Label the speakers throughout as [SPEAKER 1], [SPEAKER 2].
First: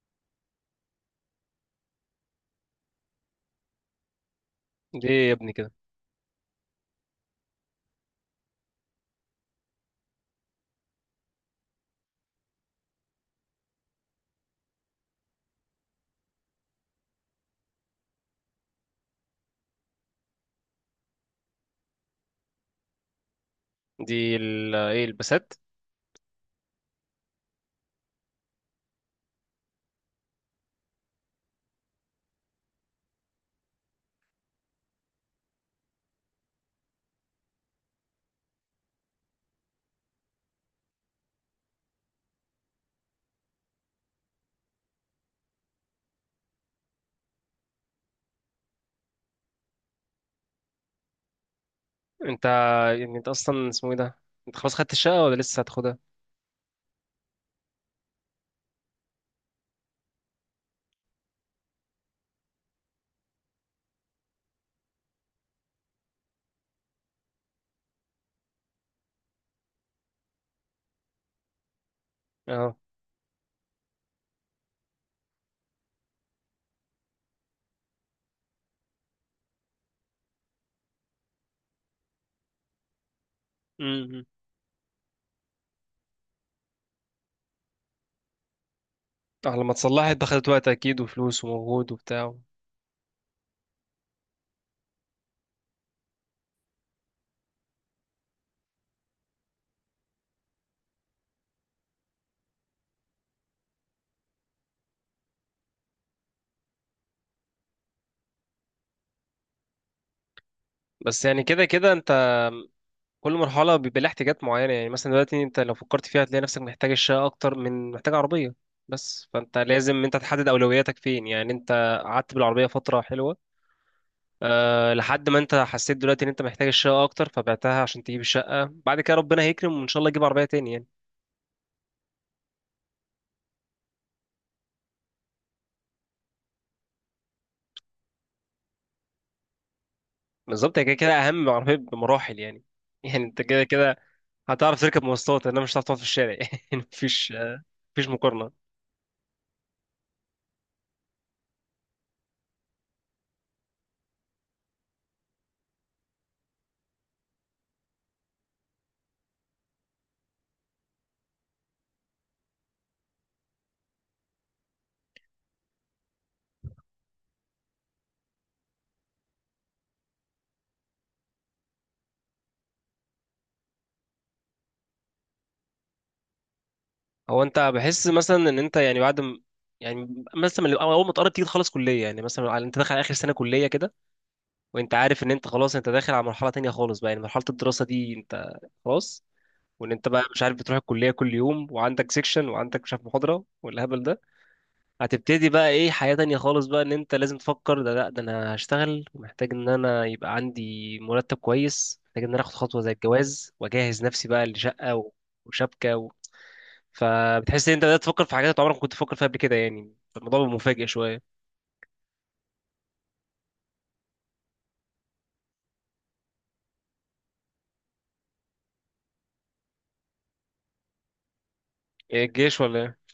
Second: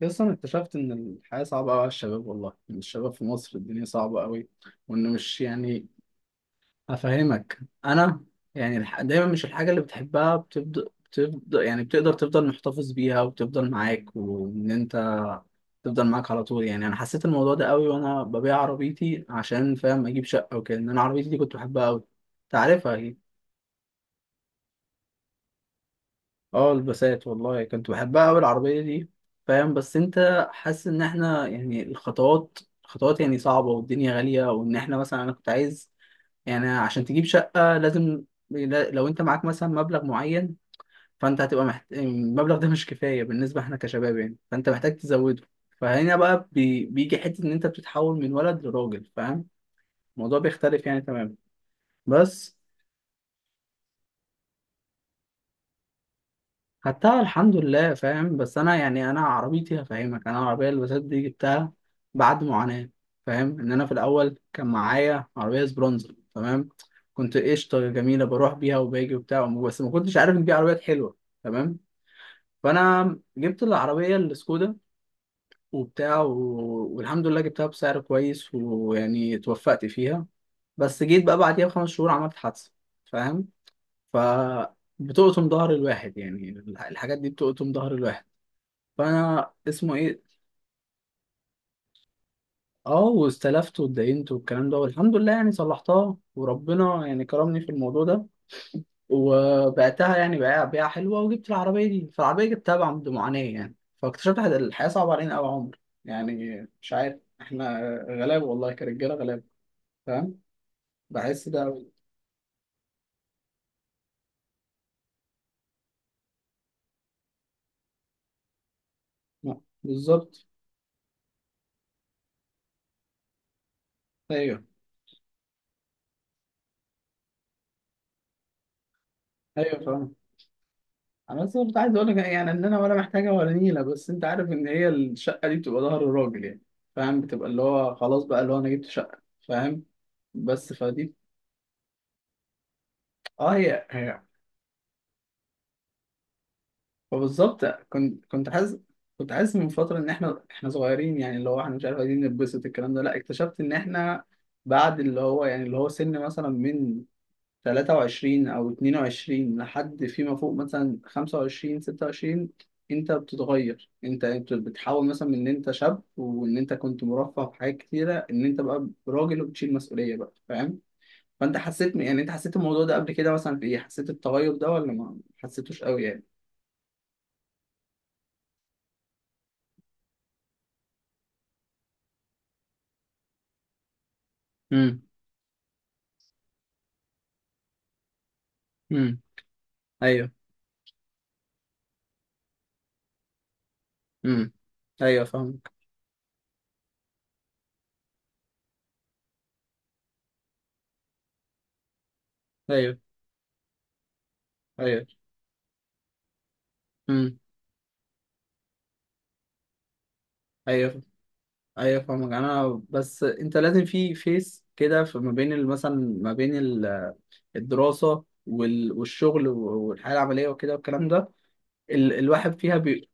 [SPEAKER 1] بس انا اكتشفت ان الحياه صعبه قوي على الشباب، والله إن الشباب في مصر الدنيا صعبه قوي
[SPEAKER 2] دي
[SPEAKER 1] وانه
[SPEAKER 2] إيه يا
[SPEAKER 1] مش
[SPEAKER 2] ابني كده؟
[SPEAKER 1] يعني افهمك انا. يعني دايما مش الحاجه اللي بتحبها بتبدا يعني بتقدر تفضل محتفظ بيها وبتفضل معاك وان انت تفضل معاك على طول. يعني انا حسيت الموضوع ده قوي وانا ببيع عربيتي عشان فاهم اجيب شقه وكده ان انا عربيتي دي كنت بحبها قوي، تعرفها.
[SPEAKER 2] دي ال ايه؟ البسات.
[SPEAKER 1] اه البسات، والله كنت بحبها أوي العربية دي، فاهم. بس أنت حاسس إن إحنا يعني الخطوات خطوات يعني صعبة، والدنيا غالية، وإن إحنا مثلا أنا كنت عايز يعني عشان تجيب شقة لازم لو أنت معاك مثلا مبلغ معين، فأنت هتبقى المبلغ ده مش كفاية بالنسبة إحنا كشباب يعني، فأنت محتاج تزوده. فهنا بقى بيجي حتة إن أنت بتتحول من ولد لراجل، فاهم، الموضوع بيختلف يعني تماما.
[SPEAKER 2] انت
[SPEAKER 1] بس
[SPEAKER 2] يعني انت اصلا اسمه ايه ده، انت خلاص خدت الشقة ولا لسه هتاخدها؟
[SPEAKER 1] خدتها الحمد لله، فاهم، بس انا يعني انا عربيتي هفهمك انا العربيه اللي بسات دي جبتها بعد معاناه. فاهم ان انا في الاول كان معايا عربيه سبرونزر، تمام، كنت قشطه جميله بروح بيها وباجي وبتاع، بس ما كنتش عارف ان دي عربيات حلوه، تمام.
[SPEAKER 2] اه.
[SPEAKER 1] فانا جبت العربيه السكودا وبتاع والحمد لله جبتها بسعر كويس ويعني اتوفقت فيها، بس جيت بقى بعديها بخمس شهور عملت حادثه، فاهم. ف
[SPEAKER 2] امم.
[SPEAKER 1] بتقطم ظهر الواحد يعني، الحاجات دي بتقطم ظهر الواحد. فانا
[SPEAKER 2] اه، لما
[SPEAKER 1] اسمه
[SPEAKER 2] تصلحها
[SPEAKER 1] ايه،
[SPEAKER 2] انت خدت وقت اكيد وفلوس ومجهود وبتاع.
[SPEAKER 1] اه واستلفت واتدينت والكلام ده، والحمد لله يعني صلحتها وربنا يعني كرمني في الموضوع ده، وبعتها يعني بيع بيعة حلوة، وجبت العربية دي، فالعربية جبتها بعد معاناة يعني. فاكتشفت إن الحياة صعبة علينا أوي يا عمر، يعني مش عارف، احنا غلاب والله، كرجالة غلاب، فاهم،
[SPEAKER 2] بس يعني
[SPEAKER 1] بحس ده
[SPEAKER 2] كده كده
[SPEAKER 1] أوي.
[SPEAKER 2] انت كل مرحلة بيبقى لها احتياجات معينة، يعني مثلا دلوقتي انت لو فكرت فيها هتلاقي نفسك محتاج الشقة اكتر من محتاج عربية. بس فانت
[SPEAKER 1] آه،
[SPEAKER 2] لازم انت
[SPEAKER 1] بالظبط.
[SPEAKER 2] تحدد اولوياتك فين، يعني انت قعدت بالعربية فترة حلوة
[SPEAKER 1] ايوه،
[SPEAKER 2] أه لحد ما انت حسيت دلوقتي ان انت محتاج الشقة اكتر فبعتها عشان تجيب الشقة، بعد كده ربنا هيكرم
[SPEAKER 1] ايوه،
[SPEAKER 2] وان شاء الله
[SPEAKER 1] فاهم.
[SPEAKER 2] تجيب عربية تاني يعني.
[SPEAKER 1] انا بس كنت عايز اقول لك يعني ان انا ولا محتاجه ولا نيله، بس انت عارف ان هي الشقه دي بتبقى ظهر الراجل يعني، فاهم، بتبقى اللي هو خلاص بقى اللي هو انا جبت شقه، فاهم، بس
[SPEAKER 2] بالظبط هي كده كده
[SPEAKER 1] فدي.
[SPEAKER 2] اهم من العربيه بمراحل يعني يعني انت
[SPEAKER 1] اه،
[SPEAKER 2] كده
[SPEAKER 1] هي
[SPEAKER 2] كده
[SPEAKER 1] هي.
[SPEAKER 2] هتعرف تركب مواصلات انما مش هتعرف تقعد في الشارع يعني. مفيش
[SPEAKER 1] فبالظبط
[SPEAKER 2] مفيش
[SPEAKER 1] كنت
[SPEAKER 2] مقارنه.
[SPEAKER 1] حاسس، من فتره ان احنا صغيرين يعني، اللي هو احنا مش عارف عايزين نتبسط الكلام ده، لا، اكتشفت ان احنا بعد اللي هو يعني اللي هو سن مثلا من 23 أو 22 لحد فيما فوق مثلا 25 26، أنت بتتغير، أنت بتحاول مثلا من إن أنت شاب وإن أنت كنت مرفه في حاجات كتيرة، إن أنت بقى راجل وبتشيل مسؤولية بقى، فاهم؟ فأنت حسيت يعني أنت حسيت الموضوع ده قبل كده مثلا في إيه؟ حسيت التغير ده ولا ما حسيتوش قوي يعني؟
[SPEAKER 2] هو انت بحس مثلا ان انت يعني بعد م- يعني مثلا من- اول ما تقرب تيجي تخلص كليه، يعني مثلا على انت داخل على اخر سنه كليه كده، وانت
[SPEAKER 1] امم،
[SPEAKER 2] عارف ان انت خلاص انت داخل على مرحله تانية خالص بقى، يعني مرحله الدراسه دي انت
[SPEAKER 1] امم.
[SPEAKER 2] خلاص. وان انت بقى
[SPEAKER 1] ايوه،
[SPEAKER 2] مش عارف بتروح الكليه كل يوم وعندك سيكشن وعندك مش عارف محاضره والهبل ده،
[SPEAKER 1] امم، ايوه،
[SPEAKER 2] هتبتدي بقى
[SPEAKER 1] فاهمك.
[SPEAKER 2] ايه حياة تانية خالص بقى ان انت لازم تفكر ده، لا ده انا هشتغل ومحتاج ان انا يبقى عندي مرتب كويس، محتاج ان انا اخد خطوة زي
[SPEAKER 1] ايوه،
[SPEAKER 2] الجواز واجهز نفسي بقى لشقة
[SPEAKER 1] ايوه،
[SPEAKER 2] و- وشبكة و...
[SPEAKER 1] امم،
[SPEAKER 2] فبتحس ان انت بدأت تفكر في حاجات انت عمرك ما كنت تفكر فيها قبل كده، يعني الموضوع بيبقى مفاجئ
[SPEAKER 1] ايوه،
[SPEAKER 2] شوية.
[SPEAKER 1] ايوه، فاهمك. انا بس انت لازم في فيس كده في ما بين مثلا، ما بين الدراسة والشغل والحياة العملية وكده والكلام ده.
[SPEAKER 2] ايه
[SPEAKER 1] الواحد
[SPEAKER 2] الجيش
[SPEAKER 1] فيها
[SPEAKER 2] ولا ايه؟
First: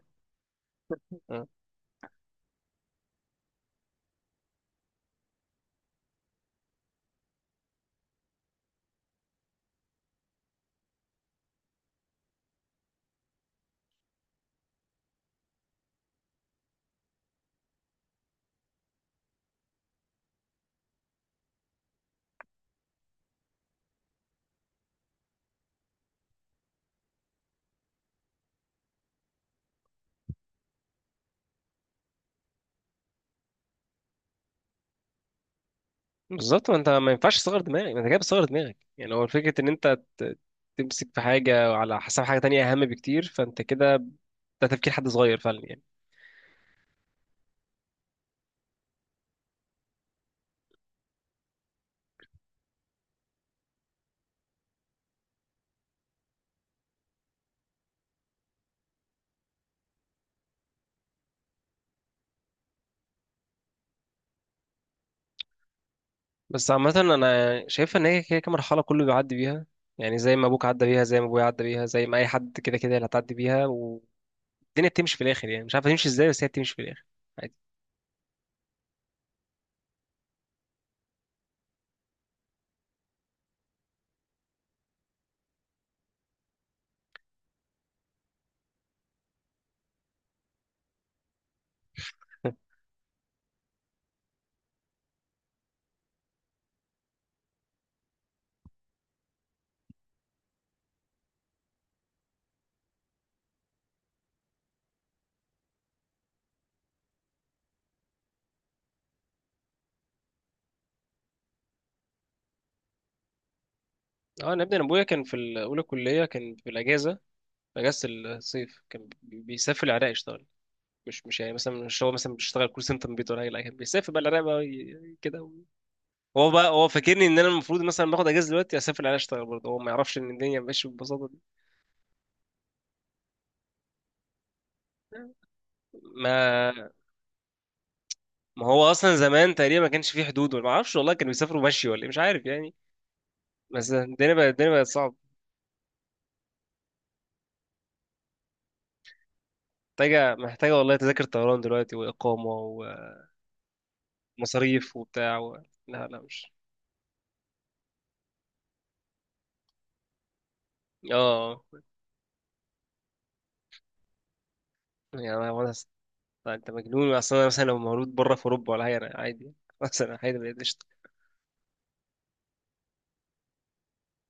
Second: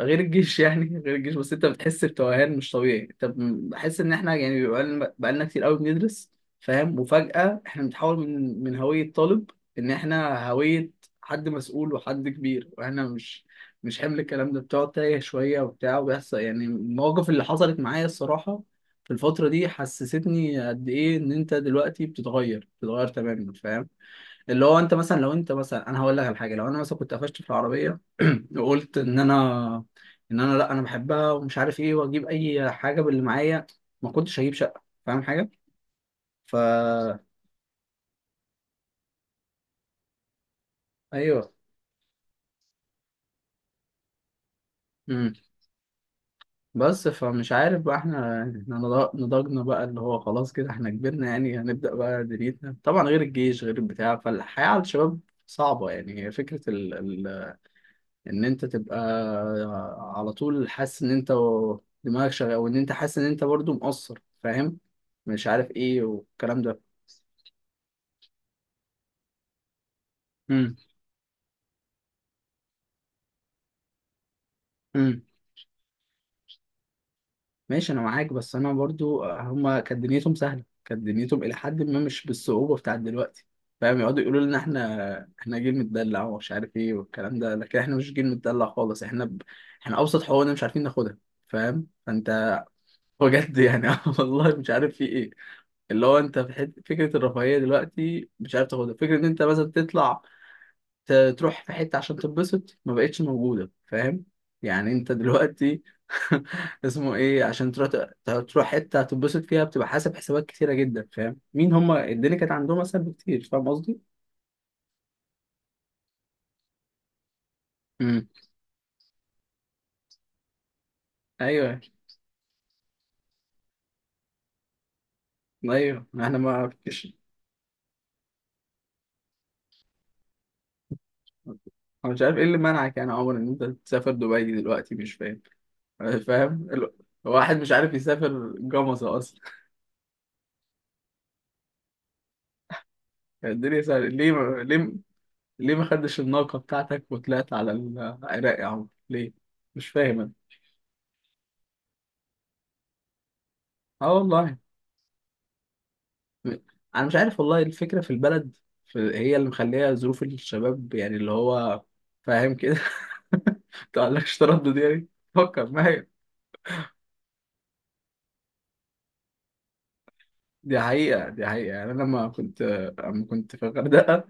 [SPEAKER 1] غير الجيش يعني غير الجيش،
[SPEAKER 2] آه.
[SPEAKER 1] بس انت بتحس بتوهان مش طبيعي. طب بحس ان احنا يعني بقالنا كتير قوي بندرس، فاهم، وفجأة احنا بنتحول من هوية طالب، ان احنا هوية حد مسؤول وحد كبير، واحنا مش حمل الكلام ده، بتقعد تايه شوية وبتاع، وبيحصل يعني المواقف اللي حصلت معايا الصراحة في الفترة دي، حسستني قد إيه إن أنت دلوقتي بتتغير تماما، فاهم، اللي هو انت مثلا لو انت مثلا انا هقول لك على حاجه، لو انا مثلا كنت قفشت في العربيه وقلت ان انا، لا انا بحبها ومش عارف ايه، واجيب اي حاجه باللي معايا، ما كنتش هجيب شقه، فاهم حاجه. ف
[SPEAKER 2] بالظبط. ما انت ما ينفعش تصغر دماغك، ما انت كده بتصغر دماغك، يعني هو فكرة ان انت ت- تمسك في
[SPEAKER 1] ايوه،
[SPEAKER 2] حاجة على حساب حاجة تانية اهم بكتير، فانت كده ده تفكير حد
[SPEAKER 1] امم.
[SPEAKER 2] صغير فعلا يعني.
[SPEAKER 1] بس فمش عارف بقى احنا نضجنا بقى، اللي هو خلاص كده احنا كبرنا يعني، هنبدا بقى دنيتنا طبعا، غير الجيش غير البتاع، فالحياه على الشباب صعبه يعني. هي فكره ان انت تبقى على طول حاسس ان انت دماغك شغال وان انت حاسس ان انت برضو مقصر، فاهم، مش عارف ايه والكلام
[SPEAKER 2] بس
[SPEAKER 1] ده.
[SPEAKER 2] عامة أنا شايفها إن هي كده كده مرحلة كله بيعدي بيها، يعني زي ما أبوك
[SPEAKER 1] امم،
[SPEAKER 2] عدى بيها، زي ما أبويا عدى بيها، زي ما أي حد كده كده اللي هتعدي بيها، والدنيا بتمشي
[SPEAKER 1] امم.
[SPEAKER 2] في الآخر، يعني مش عارف تمشي إزاي بس هي بتمشي في الآخر عادي.
[SPEAKER 1] ماشي، انا معاك، بس انا برضو هما كانت دنيتهم سهله، كانت دنيتهم الى حد ما مش بالصعوبه بتاعت دلوقتي، فاهم، يقعدوا يقولوا لنا احنا جيل متدلع، ومش عارف ايه والكلام ده، لكن احنا مش جيل متدلع خالص، احنا احنا ابسط حقوقنا مش عارفين ناخدها، فاهم، فانت بجد يعني. آه والله مش عارف في ايه، اللي هو انت في حته فكره الرفاهيه دلوقتي مش عارف تاخدها، فكره ان انت مثلا تطلع ت- تروح في حته عشان تتبسط ما بقتش موجوده، فاهم يعني. انت دلوقتي اسمه ايه، عشان تروح تروح حته تتبسط فيها، بتبقى حاسب حسابات كتيره جدا، فاهم مين هما، الدنيا كانت عندهم اسهل بكتير، فاهم قصدي.
[SPEAKER 2] أه أنا ابني أنا أبويا كان في ال- أولى كلية كان في الأجازة، أجازة
[SPEAKER 1] امم،
[SPEAKER 2] الصيف، كان بي- بيسافر العراق يشتغل. مش مش يعني مثلا
[SPEAKER 1] ايوه،
[SPEAKER 2] مش هو مثلا بيشتغل كول سنتر من بيته ولا حاجة، لا كان بيسافر بقى العراق بقى ي- كده و-
[SPEAKER 1] ايوه، احنا
[SPEAKER 2] هو بقى
[SPEAKER 1] ما
[SPEAKER 2] هو
[SPEAKER 1] فيش.
[SPEAKER 2] فاكرني إن أنا المفروض مثلا باخد أجازة دلوقتي أسافر العراق أشتغل برضه، هو ما يعرفش إن الدنيا ماشية بالبساطة دي.
[SPEAKER 1] انا مش عارف ايه اللي منعك يعني يا عمر ان انت تسافر دبي دلوقتي، مش فاهم، فاهم
[SPEAKER 2] ما
[SPEAKER 1] واحد مش عارف يسافر
[SPEAKER 2] ما هو اصلا
[SPEAKER 1] جمصة أصلا.
[SPEAKER 2] زمان تقريبا ما كانش فيه حدود، ولا ما اعرفش والله كانوا بيسافروا مشي ولا إيه، مش عارف يعني.
[SPEAKER 1] يعني الدنيا
[SPEAKER 2] بس
[SPEAKER 1] سهلة، ليه
[SPEAKER 2] الدنيا بقت،
[SPEAKER 1] ما...
[SPEAKER 2] الدنيا بقت صعبه.
[SPEAKER 1] ليه ما خدتش الناقة بتاعتك وطلعت على العراق يا عم؟ ليه؟ مش فاهم أنا.
[SPEAKER 2] محتاجه والله تذاكر طيران دلوقتي واقامه
[SPEAKER 1] أه والله،
[SPEAKER 2] ومصاريف وبتاع و... لا مش
[SPEAKER 1] أنا مش عارف والله، الفكرة في البلد هي اللي مخليها ظروف الشباب يعني، اللي
[SPEAKER 2] اه،
[SPEAKER 1] هو، فاهم كده. متقلقش، تردد يعني،
[SPEAKER 2] يعني انا
[SPEAKER 1] فكر.
[SPEAKER 2] وأنا س-
[SPEAKER 1] ما هي
[SPEAKER 2] انت مجنون اصلا، انا مثلا لو مولود بره في اوروبا ولا حاجه انا عادي يعني. مثلا عادي ما قشطه.
[SPEAKER 1] دي حقيقة يعني. أنا لما كنت، أما كنت في الغردقة.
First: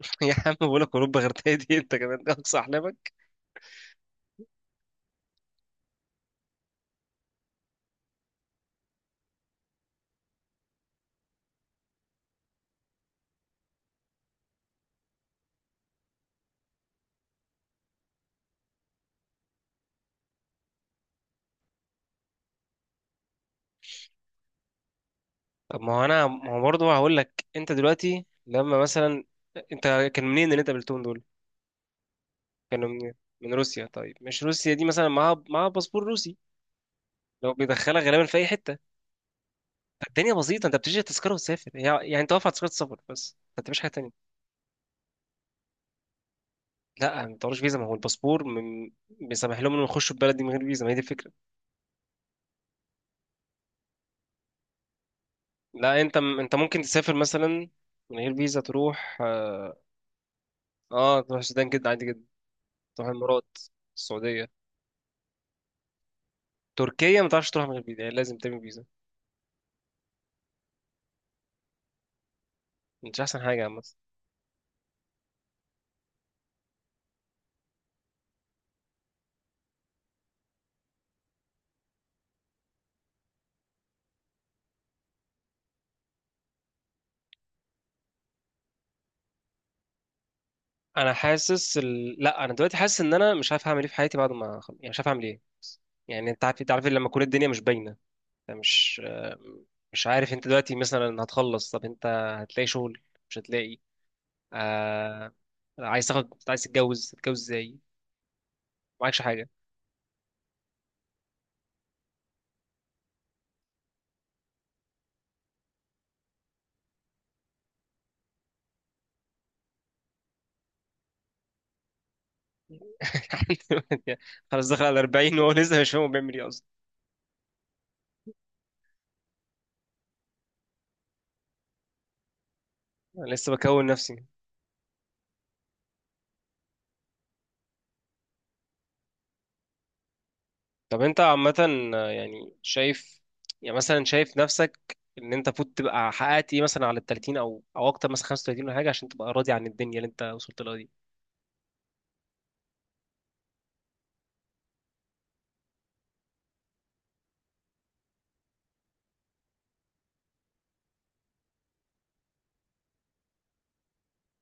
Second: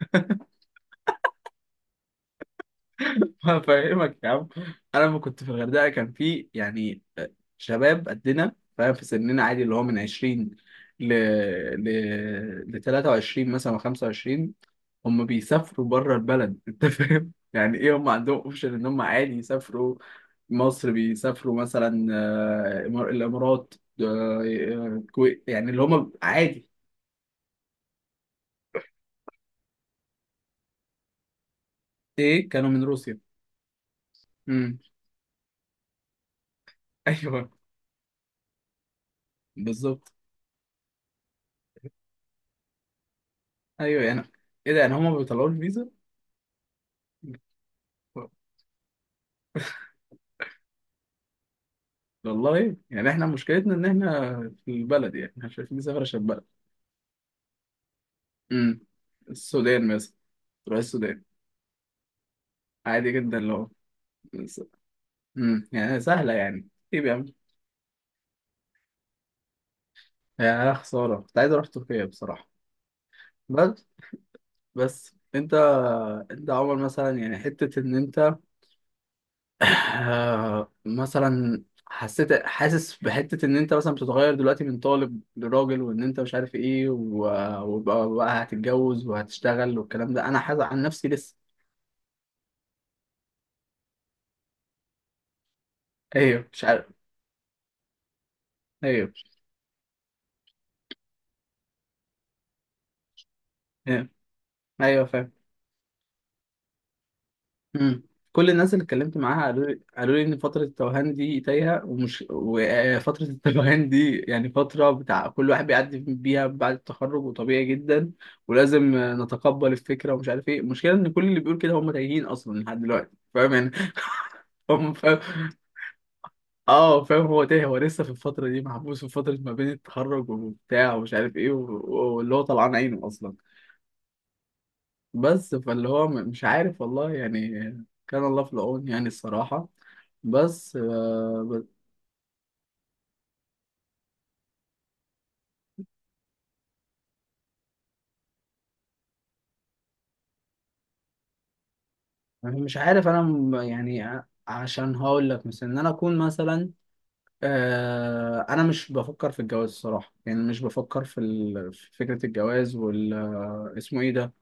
[SPEAKER 2] يا عم بقول لك اوروبا غير دي انت كمان ده اقصى احلامك.
[SPEAKER 1] فاهمك يا عم. انا لما كنت في الغردقه كان في يعني شباب قدنا، فاهم، في سننا، عادي، اللي هو من 20 ل ل ل 23 مثلا و25، هم بيسافروا بره البلد. انت فاهم يعني ايه، هم عندهم اوبشن ان هم عادي يسافروا مصر، بيسافروا مثلا آه، الامارات، آه، الكويت، يعني
[SPEAKER 2] طب
[SPEAKER 1] اللي
[SPEAKER 2] ما هو
[SPEAKER 1] هم
[SPEAKER 2] انا، ما هو
[SPEAKER 1] عادي.
[SPEAKER 2] برضه هقول لك انت دلوقتي لما مثلا انت كان منين اللي انت قابلتهم دول؟
[SPEAKER 1] ايه، كانوا من
[SPEAKER 2] كانوا من،
[SPEAKER 1] روسيا.
[SPEAKER 2] من روسيا؟ طيب مش روسيا
[SPEAKER 1] امم.
[SPEAKER 2] دي مثلا معاها، معاها باسبور روسي
[SPEAKER 1] ايوه،
[SPEAKER 2] لو بيدخلها غالبا في اي حته
[SPEAKER 1] بالظبط.
[SPEAKER 2] الدنيا بسيطه، انت بتشتري تذكره وتسافر، هي- يعني انت واقف على تذكره سفر بس ما بتعملش حاجه
[SPEAKER 1] ايوه يعني.
[SPEAKER 2] تانية.
[SPEAKER 1] ايه ده يعني، هم بيطلعوا الفيزا.
[SPEAKER 2] لا ما بتعملش فيزا، ما هو الباسبور من... بيسمح لهم انهم يخشوا البلد دي من غير فيزا، ما هي دي الفكره.
[SPEAKER 1] والله يعني احنا مشكلتنا ان احنا في البلد، يعني احنا مش عارفين
[SPEAKER 2] لا
[SPEAKER 1] نسافر
[SPEAKER 2] انت
[SPEAKER 1] عشان
[SPEAKER 2] م...
[SPEAKER 1] البلد.
[SPEAKER 2] انت ممكن تسافر مثلا من غير فيزا
[SPEAKER 1] امم،
[SPEAKER 2] تروح اه،
[SPEAKER 1] السودان مثلا، تروح
[SPEAKER 2] آه،
[SPEAKER 1] السودان.
[SPEAKER 2] تروح السودان جدا عادي جدا. تروح
[SPEAKER 1] عادي جدا
[SPEAKER 2] الامارات،
[SPEAKER 1] لو.
[SPEAKER 2] السعوديه.
[SPEAKER 1] امم، يعني سهلة يعني. ايه
[SPEAKER 2] تركيا ما
[SPEAKER 1] بيعمل،
[SPEAKER 2] تعرفش تروح من غير فيزا، يعني لازم تعمل فيزا،
[SPEAKER 1] يعني انا خسارة كنت عايز اروح تركيا بصراحة.
[SPEAKER 2] مش احسن حاجه عامه.
[SPEAKER 1] بس. بس انت انت عمر مثلا يعني حتة ان انت آه، مثلا حسيت، حاسس بحتة ان انت مثلا بتتغير دلوقتي من طالب لراجل وان انت مش عارف ايه وبقى هتتجوز وهتشتغل والكلام ده، انا حاسس عن نفسي
[SPEAKER 2] انا
[SPEAKER 1] لسه.
[SPEAKER 2] حاسس ال... لا انا دلوقتي حاسس ان انا مش عارف هعمل ايه في حياتي بعد ما أخلص. يعني مش عارف اعمل ايه، يعني انت
[SPEAKER 1] ايوه،
[SPEAKER 2] عارف،
[SPEAKER 1] مش
[SPEAKER 2] انت عارف
[SPEAKER 1] عارف.
[SPEAKER 2] لما تكون الدنيا مش باينه، انت مش
[SPEAKER 1] ايوه،
[SPEAKER 2] آه، مش عارف. انت دلوقتي مثلا هتخلص، طب انت هتلاقي شغل مش هتلاقي؟
[SPEAKER 1] ايوه، ايوه، فاهم.
[SPEAKER 2] آه... عايز تاخد، عايز تتجوز، تتجوز ازاي
[SPEAKER 1] امم. كل الناس اللي اتكلمت
[SPEAKER 2] معكش
[SPEAKER 1] معاها
[SPEAKER 2] حاجه؟
[SPEAKER 1] قالوا لي، ان فتره التوهان دي تايهه، ومش وفتره التوهان دي يعني فتره بتاع كل واحد بيعدي بيها بعد التخرج، وطبيعي جدا ولازم نتقبل الفكره، ومش عارف ايه. المشكله ان كل اللي بيقول كده هم تايهين اصلا لحد دلوقتي، فاهم يعني.
[SPEAKER 2] خلاص دخل
[SPEAKER 1] هم
[SPEAKER 2] على
[SPEAKER 1] فاهم،
[SPEAKER 2] 40 وهو لسه مش فاهم هو بيعمل ايه اصلا.
[SPEAKER 1] اه فاهم، هو تايه، هو لسه في الفتره دي محبوس، في فتره ما بين التخرج وبتاع ومش عارف ايه، واللي هو طلعان عينه
[SPEAKER 2] انا
[SPEAKER 1] اصلا،
[SPEAKER 2] لسه بكون نفسي.
[SPEAKER 1] بس فاللي هو مش عارف والله يعني، كان الله في العون يعني الصراحة. بس
[SPEAKER 2] طب انت
[SPEAKER 1] آه،
[SPEAKER 2] عامه آه، يعني شايف، يعني مثلا شايف نفسك ان انت فوت تبقى حققت ايه مثلا على ال 30 او او اكتر، مثلا 35 ولا حاجه، عشان تبقى راضي عن الدنيا اللي انت وصلت لها دي؟
[SPEAKER 1] يعني مش عارف انا، يعني عشان هقول لك مثلا ان انا اكون مثلا آه، انا مش بفكر في الجواز الصراحة، يعني مش بفكر في في فكرة الجواز آه، اسمه ايه ده،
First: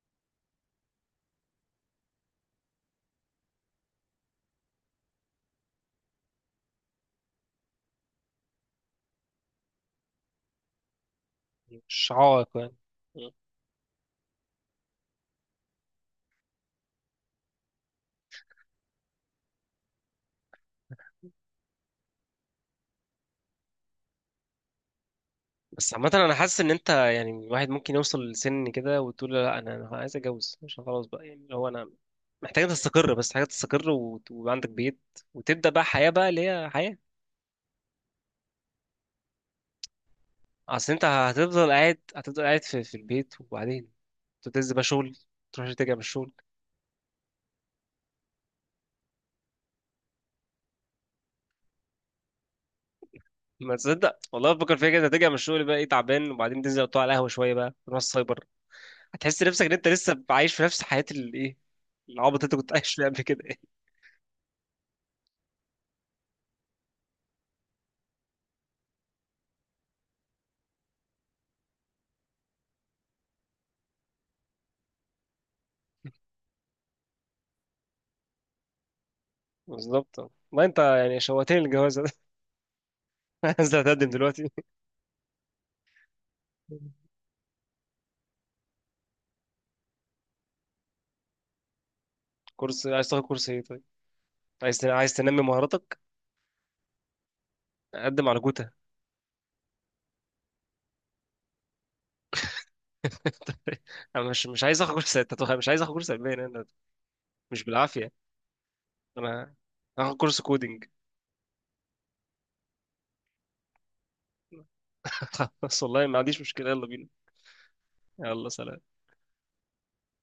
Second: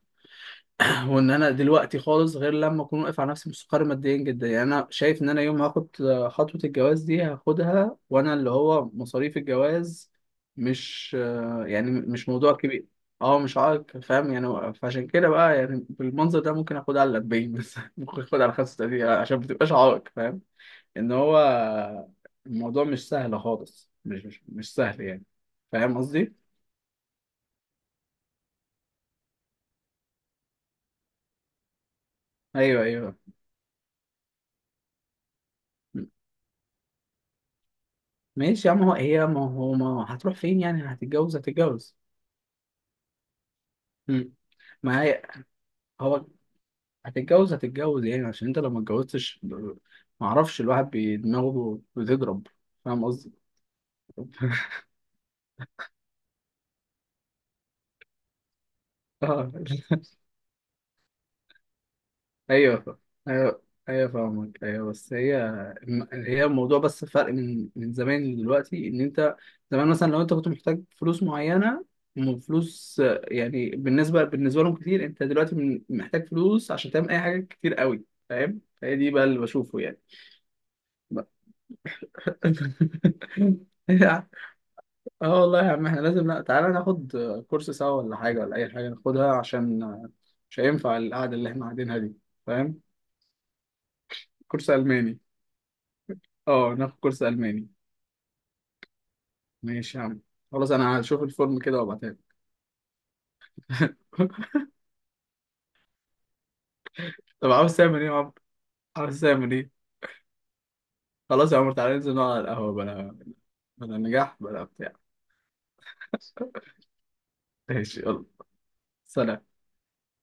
[SPEAKER 1] هو ان انا دلوقتي خالص غير لما اكون واقف على نفسي مستقر ماديا جدا، يعني انا شايف ان انا يوم ما هاخد خطوة الجواز دي هاخدها وانا اللي هو مصاريف الجواز مش
[SPEAKER 2] مش
[SPEAKER 1] موضوع
[SPEAKER 2] عائق
[SPEAKER 1] كبير.
[SPEAKER 2] يعني.
[SPEAKER 1] اه مش عائق، فاهم يعني، فعشان كده بقى يعني بالمنظر ده ممكن اخدها على 40 بس ممكن اخدها على 35 عشان ما تبقاش عائق، فاهم، ان هو الموضوع مش سهل خالص، مش سهل يعني،
[SPEAKER 2] بس
[SPEAKER 1] فاهم
[SPEAKER 2] عامة أنا
[SPEAKER 1] قصدي؟
[SPEAKER 2] حاسس إن أنت يعني الواحد ممكن يوصل لسن كده وتقول له لا أنا، أنا عايز أتجوز عشان خلاص بقى، يعني اللي هو أنا محتاج
[SPEAKER 1] ايوه،
[SPEAKER 2] تستقر،
[SPEAKER 1] ايوه.
[SPEAKER 2] بس محتاج تستقر وت- ويبقى عندك بيت وتبدأ بقى حياة بقى اللي هي حياة.
[SPEAKER 1] ماشي يا عم، هو هي، ما هو ما هتروح فين يعني،
[SPEAKER 2] أصل أنت
[SPEAKER 1] هتتجوز،
[SPEAKER 2] هتفضل
[SPEAKER 1] هتتجوز.
[SPEAKER 2] قاعد، هتفضل قاعد في, في البيت وبعدين
[SPEAKER 1] مم.
[SPEAKER 2] تنزل بقى
[SPEAKER 1] ما
[SPEAKER 2] شغل
[SPEAKER 1] هي
[SPEAKER 2] تروح، ترجع من
[SPEAKER 1] هو
[SPEAKER 2] الشغل.
[SPEAKER 1] هتتجوز، هتتجوز يعني، عشان انت لو ما اتجوزتش ما اعرفش الواحد دماغه بتضرب، فاهم قصدي؟
[SPEAKER 2] ما تصدق والله بفكر فيها كده، ترجع من الشغل بقى إيه تعبان، وبعدين تنزل تقعد على القهوة شوية بقى تروح السايبر، هتحس
[SPEAKER 1] اه،
[SPEAKER 2] نفسك إن أنت لسه عايش في نفس حياة الإيه، العبط اللي أنت كنت
[SPEAKER 1] ايوه.
[SPEAKER 2] عايش فيها قبل كده يعني.
[SPEAKER 1] ايوه، ايوه، فاهمك. ايوه، بس هي هي الموضوع بس فرق من زمان دلوقتي ان انت، زمان مثلا لو انت كنت محتاج فلوس معينه، فلوس آه، يعني بالنسبه لهم كتير، انت دلوقتي محتاج فلوس عشان تعمل اي حاجه كتير قوي، فاهم، هي دي بقى اللي بشوفه يعني،
[SPEAKER 2] بالظبط، ما أنت يعني
[SPEAKER 1] بقى.
[SPEAKER 2] شوقتني للجواز. عايز تقدم دلوقتي
[SPEAKER 1] اه والله يا عم احنا لازم، لا تعالى ناخد كورس سوا ولا حاجه، ولا اي حاجه ناخدها، عشان مش هينفع القعده اللي احنا قاعدينها دي، فاهم.
[SPEAKER 2] كورس؟ عايز تاخد كورس ايه طيب؟
[SPEAKER 1] كورس
[SPEAKER 2] عايز تن... عايز
[SPEAKER 1] الماني؟
[SPEAKER 2] تنمي مهاراتك؟
[SPEAKER 1] اه ناخد كورس الماني.
[SPEAKER 2] قدم على جوتا.
[SPEAKER 1] ماشي يا عم، خلاص، انا هشوف الفورم كده وابعتها لك.
[SPEAKER 2] انا مش، مش عايز اخد كورس تتوخ... مش عايز اخد كورس الماني انا،
[SPEAKER 1] طب
[SPEAKER 2] مش
[SPEAKER 1] عاوز تعمل ايه
[SPEAKER 2] بالعافيه.
[SPEAKER 1] يا عمرو، عاوز تعمل
[SPEAKER 2] انا
[SPEAKER 1] ايه؟
[SPEAKER 2] هاخد كورس كودينج.
[SPEAKER 1] خلاص يا عمرو تعالى ننزل نقعد على القهوه، بلا بلا نجاح بلا بتاع.
[SPEAKER 2] خلاص والله ما عنديش مشكله، يلا بينا.
[SPEAKER 1] ماشي، يلا،
[SPEAKER 2] يلا سلام.
[SPEAKER 1] سلام.